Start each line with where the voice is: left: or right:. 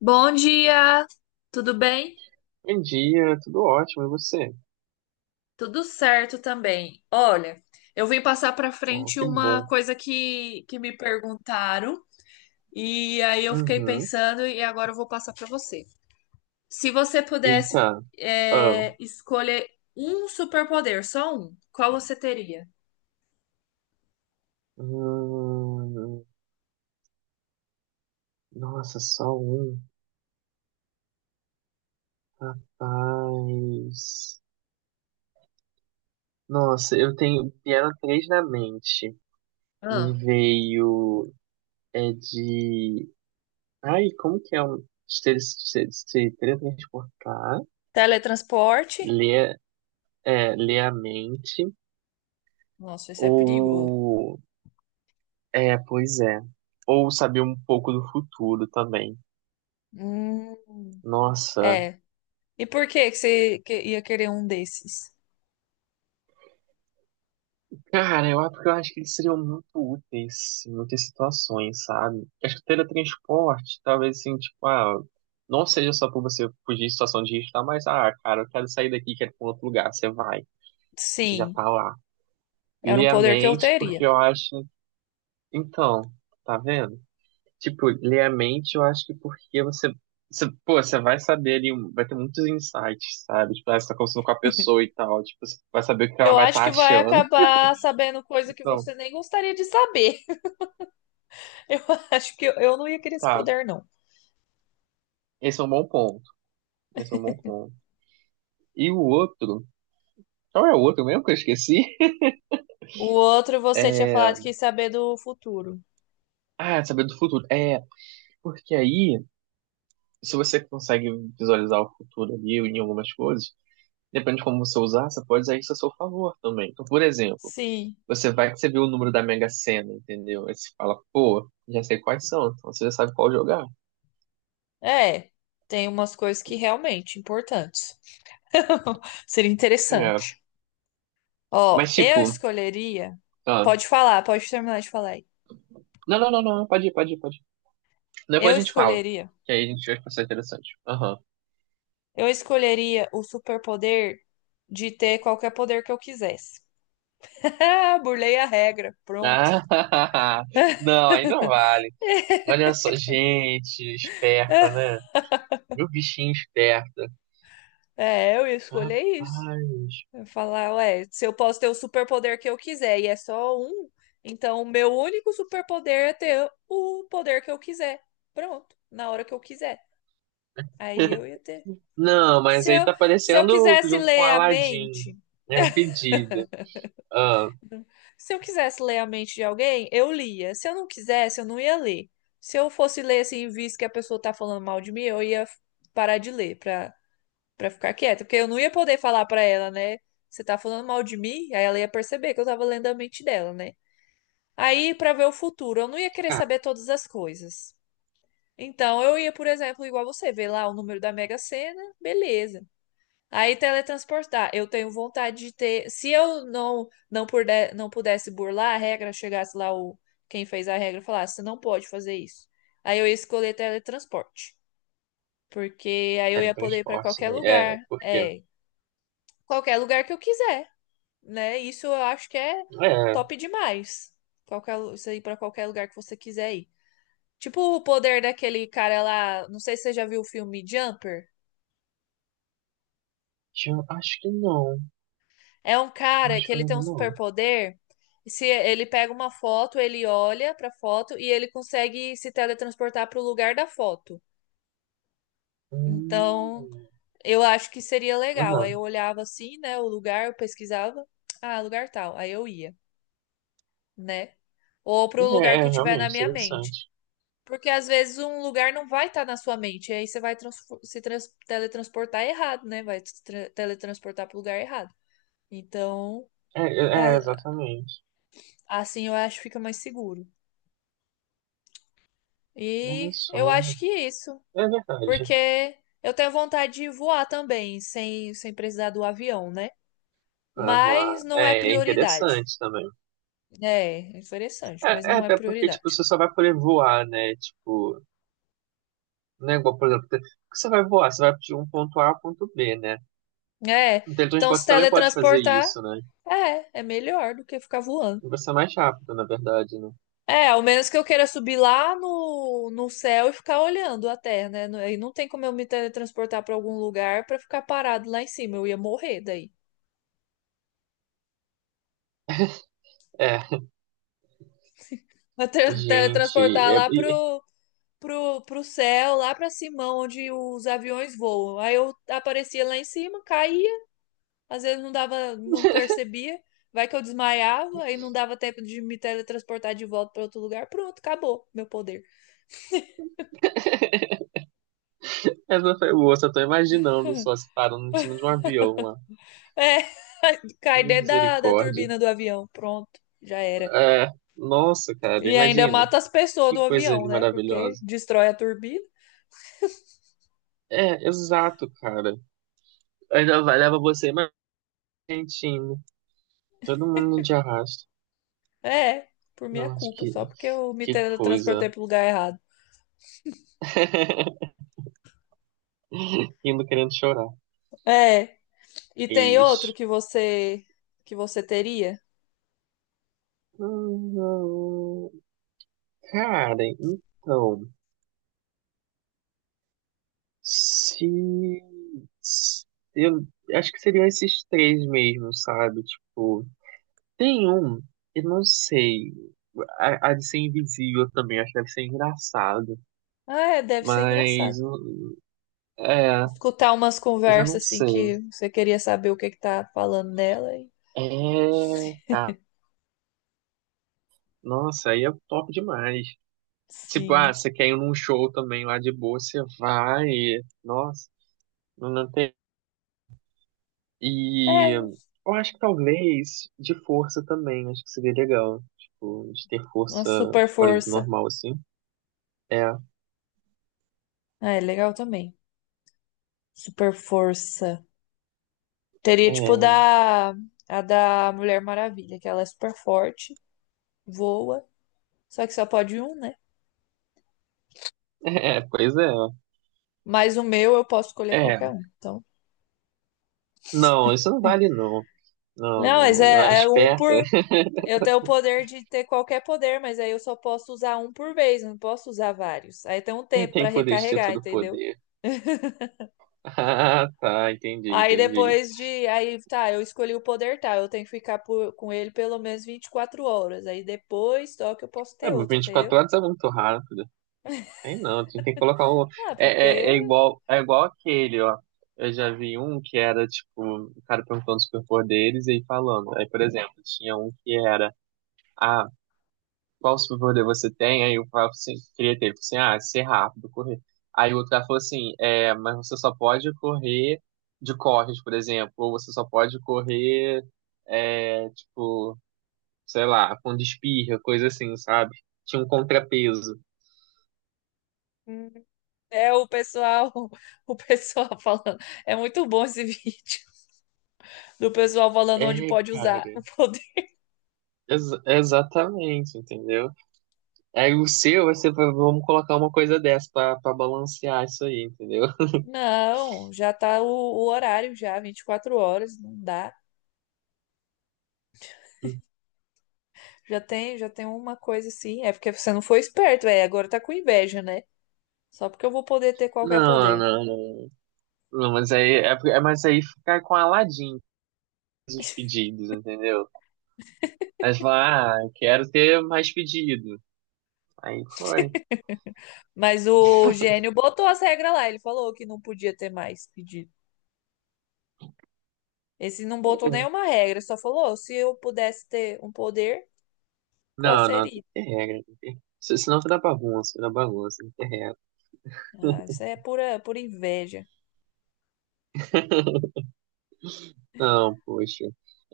left: Bom dia, tudo bem?
right: Bom dia, tudo ótimo, e você?
left: Tudo certo também. Olha, eu vim passar para
right: Ah,
left: frente
right: que
left: uma
right: bom.
left: coisa que me perguntaram e aí eu fiquei
right: Uhum.
left: pensando e agora eu vou passar para você. Se você pudesse
right: Eita. Ah.
left: escolher um superpoder, só um, qual você teria?
right: Hum, nossa, só um. Rapaz. Nossa, eu tenho. Vieram três na mente. Me
left: Ah,
right: veio. É de. Ai, como que é um. Se teletransportar,
left: teletransporte?
right: ler, ler a mente,
left: Nossa, isso é perigoso.
right: ou. É, pois é. Ou saber um pouco do futuro também.
left: Hum,
right: Nossa.
left: é. E por que que você ia querer um desses?
right: Cara, eu acho que eles seriam muito úteis em muitas situações, sabe? Acho que o teletransporte, talvez assim, tipo, ah, não seja só pra você fugir de situação de risco, tá? Mas, ah, cara, eu quero sair daqui, quero ir pra um outro lugar. Você vai, você já
left: Sim,
right: tá lá.
left: era um
right: Ler a
left: poder que eu
right: mente,
left: teria.
right: porque eu acho. Então, tá vendo? Tipo, ler a mente, eu acho que porque você. Você, pô, você vai saber ali, vai ter muitos insights, sabe? Tipo, ah, você tá conversando com a pessoa e tal, tipo, você vai saber o que ela
left: Eu
right: vai
left: acho
right: estar
left: que vai
right: achando.
left: acabar sabendo coisa que
right: Então,
left: você nem gostaria de saber. Eu acho que eu não ia querer esse
right: tá,
left: poder, não.
right: esse é um bom ponto. Esse é um bom ponto. E o outro, qual é o outro mesmo que eu esqueci?
left: O outro, você tinha falado que ia saber do futuro.
right: Ah, saber do futuro. É, porque aí, se você consegue visualizar o futuro ali em algumas coisas, depende de como você usar, você pode usar isso a seu favor também. Então, por exemplo,
left: Sim,
right: você vai que você vê o número da Mega Sena, entendeu? Aí você fala, pô, já sei quais são, então você já sabe qual jogar.
left: é. Tem umas coisas que realmente importantes. Seria
right: É,
left: interessante. Ó,
right: mas
left: eu
right: tipo,
left: escolheria.
right: ah,
left: Pode falar, pode terminar de falar aí.
right: não, não, não, não, pode ir, pode ir, pode ir. Depois
left: Eu
right: a gente fala,
left: escolheria.
right: que aí a gente vai passar interessante. Aham.
left: Eu escolheria o superpoder de ter qualquer poder que eu quisesse. Ah, burlei a regra. Pronto.
right: Ah, não, aí não vale. Olha só, gente, esperta, né? Viu o bichinho esperta.
left: É, eu ia escolher isso.
right: Rapaz.
left: Eu ia falar, ué, se eu posso ter o superpoder que eu quiser e é só um, então o meu único superpoder é ter o poder que eu quiser. Pronto, na hora que eu quiser. Aí eu ia ter.
right: Não,
left: Se
right: mas aí
left: eu,
right: tá
left: se eu
right: aparecendo
left: quisesse
right: junto com o
left: ler a
right: Aladdin.
left: mente,
right: É um pedido. Ah,
left: se eu quisesse ler a mente de alguém, eu lia. Se eu não quisesse, eu não ia ler. Se eu fosse ler assim, visto que a pessoa tá falando mal de mim, eu ia parar de ler pra pra ficar quieta, porque eu não ia poder falar pra ela, né? Você tá falando mal de mim? Aí ela ia perceber que eu tava lendo a mente dela, né? Aí, pra ver o futuro, eu não ia querer
right: ah,
left: saber todas as coisas. Então, eu ia, por exemplo, igual você, ver lá o número da Mega Sena, beleza. Aí, teletransportar. Eu tenho vontade de ter. Se eu não puder, não pudesse burlar a regra, chegasse lá o quem fez a regra e falasse, você não pode fazer isso. Aí eu ia escolher teletransporte. Porque aí eu ia poder ir pra
right: teletransporte,
left: qualquer
right: né? É,
left: lugar.
right: por quê?
left: É, qualquer lugar que eu quiser, né? Isso eu acho que é
right: É,
left: top demais. Qualquer, isso aí pra qualquer lugar que você quiser ir. Tipo o poder daquele cara lá, não sei se você já viu o filme Jumper.
right: acho que não.
left: É um
right: Eu
left: cara
right: acho
left: que
right: que eu
left: ele
right: não
left: tem um
right: vi, não.
left: superpoder. Se ele pega uma foto, ele olha pra foto e ele consegue se teletransportar pro lugar da foto. Então,
right: Hum,
left: eu acho que seria legal. Aí
right: aham.
left: eu olhava assim, né, o lugar, eu pesquisava, ah, lugar tal, aí eu ia, né? Ou pro lugar
right: É, é,
left: que tiver na
right: realmente,
left: minha mente.
right: interessante.
left: Porque às vezes um lugar não vai estar na sua mente, e aí você vai transfor- se trans- teletransportar errado, né? Vai se tra- teletransportar para o lugar errado. Então,
right: É, é, é,
left: é-
right: exatamente.
left: assim eu acho que fica mais seguro.
right: Olha
left: E eu
right: só.
left: acho que isso,
right: É verdade.
left: porque eu tenho vontade de voar também, sem precisar do avião, né?
right: Ah, vamos lá.
left: Mas não é
right: É, é
left: prioridade.
right: interessante também.
left: É, é interessante,
right: É,
left: mas
right: é,
left: não é
right: até porque, tipo,
left: prioridade.
right: você só vai poder voar, né? Tipo, não é igual, por exemplo, que você vai voar, você vai de um ponto A ao ponto B, né?
left: É,
right: O
left: então
right: teletransporte
left: se
right: você também pode fazer
left: teletransportar,
right: isso, né?
left: é melhor do que ficar voando.
right: E vai ser mais rápido, na verdade, né?
left: É, ao menos que eu queira subir lá no céu e ficar olhando a Terra, né? Aí não tem como eu me teletransportar para algum lugar para ficar parado lá em cima. Eu ia morrer daí.
right: É,
left: Mas
right: gente,
left: teletransportar
right: é...
left: lá
right: e-
left: pro céu, lá para cima, onde os aviões voam. Aí eu aparecia lá em cima, caía, às vezes não dava, não percebia. Vai que eu desmaiava, aí não dava tempo de me teletransportar de volta para outro lugar. Pronto, acabou meu poder.
right: essa foi boa, só tô imaginando só se parando em cima de um avião lá.
left: É, cai dentro da
right: Misericórdia.
left: turbina do avião. Pronto, já era.
right: É, nossa, cara,
left: E ainda
right: imagina.
left: mata as pessoas
right: Que
left: do
right: coisa
left: avião,
right: ali
left: né? Porque
right: maravilhosa.
left: destrói a turbina.
right: É, exato, cara. Ainda vai, leva você mais gentinho. Todo mundo de arrasto.
left: É, por minha
right: Nossa,
left: culpa,
right: que,
left: só porque eu me
right: que
left: transportei
right: coisa.
left: pro lugar errado.
right: Indo querendo chorar.
left: É. E tem outro
right: Mas,
left: que você teria?
right: hum, cara, então. Se. se- Eu acho que seriam esses três mesmo, sabe? Tipo, tem um, eu não sei. A de ser invisível também, acho que deve ser engraçado.
left: Ah, é, deve ser engraçado.
right: Mas. É,
left: Escutar umas
right: mas eu não
left: conversas assim
right: sei.
left: que você queria saber o que que tá falando nela e
right: É, cara. Nossa, aí é top demais. Tipo, ah,
left: sim.
right: você quer ir num show também lá de boa, você vai. Nossa, não, não tem. E
left: É,
right: eu acho que talvez de força também, acho que seria legal. Tipo, de ter
left: uma
right: força,
left: super
right: tipo, além do
left: força.
right: normal, assim. É,
left: Ah, é legal também. Super força. Teria tipo
right: é,
left: da a da Mulher Maravilha, que ela é super forte, voa. Só que só pode um, né?
right: é, pois é.
left: Mas o meu eu posso escolher
right: É,
left: qualquer um. Então.
right: não, isso não vale não. Não,
left: Não, mas
right: não, não é
left: é, é um
right: esperta.
left: por. Eu tenho o poder de ter qualquer poder, mas aí eu só posso usar um por vez, não posso usar vários. Aí tem um
right: Ele
left: tempo pra
right: tem poder de ter
left: recarregar,
right: todo o
left: entendeu?
right: poder. Ah, tá, entendi,
left: Aí
right: entendi.
left: depois de. Aí tá, eu escolhi o poder tal, eu tenho que ficar com ele pelo menos 24 horas. Aí depois só que eu posso
right: É,
left: ter
right: mas
left: outro,
right: vinte e
left: entendeu?
right: quatro horas é muito rápido. Tem não, a gente tem que colocar o.
left: Ah, porque
right: É, é, é igual aquele, ó. Eu já vi um que era, tipo, o cara perguntando os superpoderes e aí falando. Aí, por exemplo, tinha um que era, ah, qual superpoder você tem? Aí o cara assim, queria ter, ele falou assim, ah, ser rápido, correr. Aí o outro cara falou assim, é, mas você só pode correr de corres, por exemplo, ou você só pode correr, é, tipo, sei lá, com espirra, coisa assim, sabe? Tinha um contrapeso.
left: hum, é o pessoal, o pessoal falando. É muito bom esse vídeo do pessoal falando onde
right: É,
left: pode usar o
right: cara.
left: poder.
right: Exatamente, entendeu? Aí o seu, você vai- ser, pra- vamos colocar uma coisa dessa pra, balancear isso aí, entendeu?
left: Não, já tá o horário já, 24 horas, não dá. Já tem uma coisa assim. É porque você não foi esperto, é, agora tá com inveja, né? Só porque eu vou poder ter qualquer
right: Não,
left: poder.
right: não, não. Não, mas aí, é, mas aí ficar com Aladim os pedidos, entendeu? Aí você fala, ah, quero ter mais pedido. Aí foi.
left: Mas o gênio botou as regras lá, ele falou que não podia ter mais pedido. Esse não botou nenhuma regra, só falou, se eu pudesse ter um poder, qual
right: Não, não, tem
left: seria?
right: que ter regra. Tem que ter... se- Senão fica na bagunça, tem que ter regra.
left: Ah, isso é pura, pura inveja.
right: Não, poxa.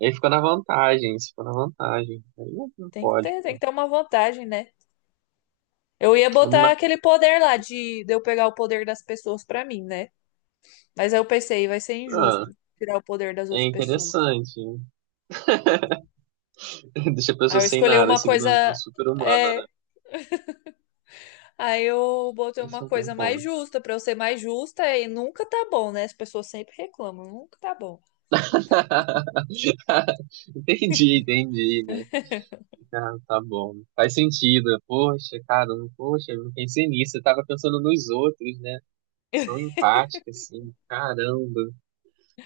right: Aí fica na vantagem, isso fica na vantagem. Aí não não pode,
left: Tem que
right: pô.
left: ter uma vantagem, né? Eu ia botar
right: Mas,
left: aquele poder lá de eu pegar o poder das pessoas pra mim, né? Mas aí eu pensei, vai ser
right: ah,
left: injusto tirar o poder das
right: é
left: outras pessoas.
right: interessante. Né? Deixa a
left: Aí
right: pessoa
left: eu
right: sem
left: escolhi
right: nada,
left: uma
right: se vira
left: coisa.
right: uma super humana, né?
left: É, aí eu botei
right: Esse
left: uma
right: é um bom
left: coisa mais
right: ponto.
left: justa pra eu ser mais justa e nunca tá bom, né? As pessoas sempre reclamam, nunca tá bom.
right: Entendi, entendi, né? Ah, tá bom. Faz sentido. Poxa, cara, poxa, eu não pensei nisso. Eu tava pensando nos outros, né? Tão empática, assim. Caramba.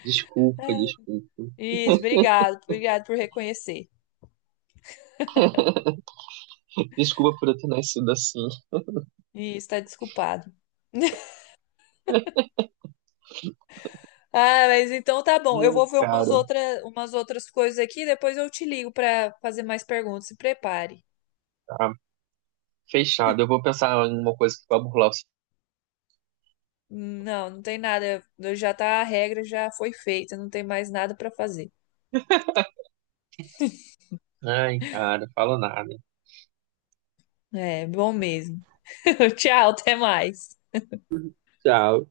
right: Desculpa,
left: É,
right: desculpa.
left: isso, obrigado, obrigado por reconhecer.
right: Desculpa por eu ter nascido assim.
left: Isso, tá desculpado. Ah, mas então tá bom. Eu
right: Ai,
left: vou ver
right: cara,
left: umas outras coisas aqui, depois eu te ligo pra fazer mais perguntas. Se prepare.
right: tá. Fechado. Eu vou pensar em uma coisa que vai burlar o.
left: Não, não tem nada. Já tá, a regra já foi feita, não tem mais nada pra fazer.
right: Ai, cara, falo nada.
left: É bom mesmo. Tchau, até mais.
right: Tchau.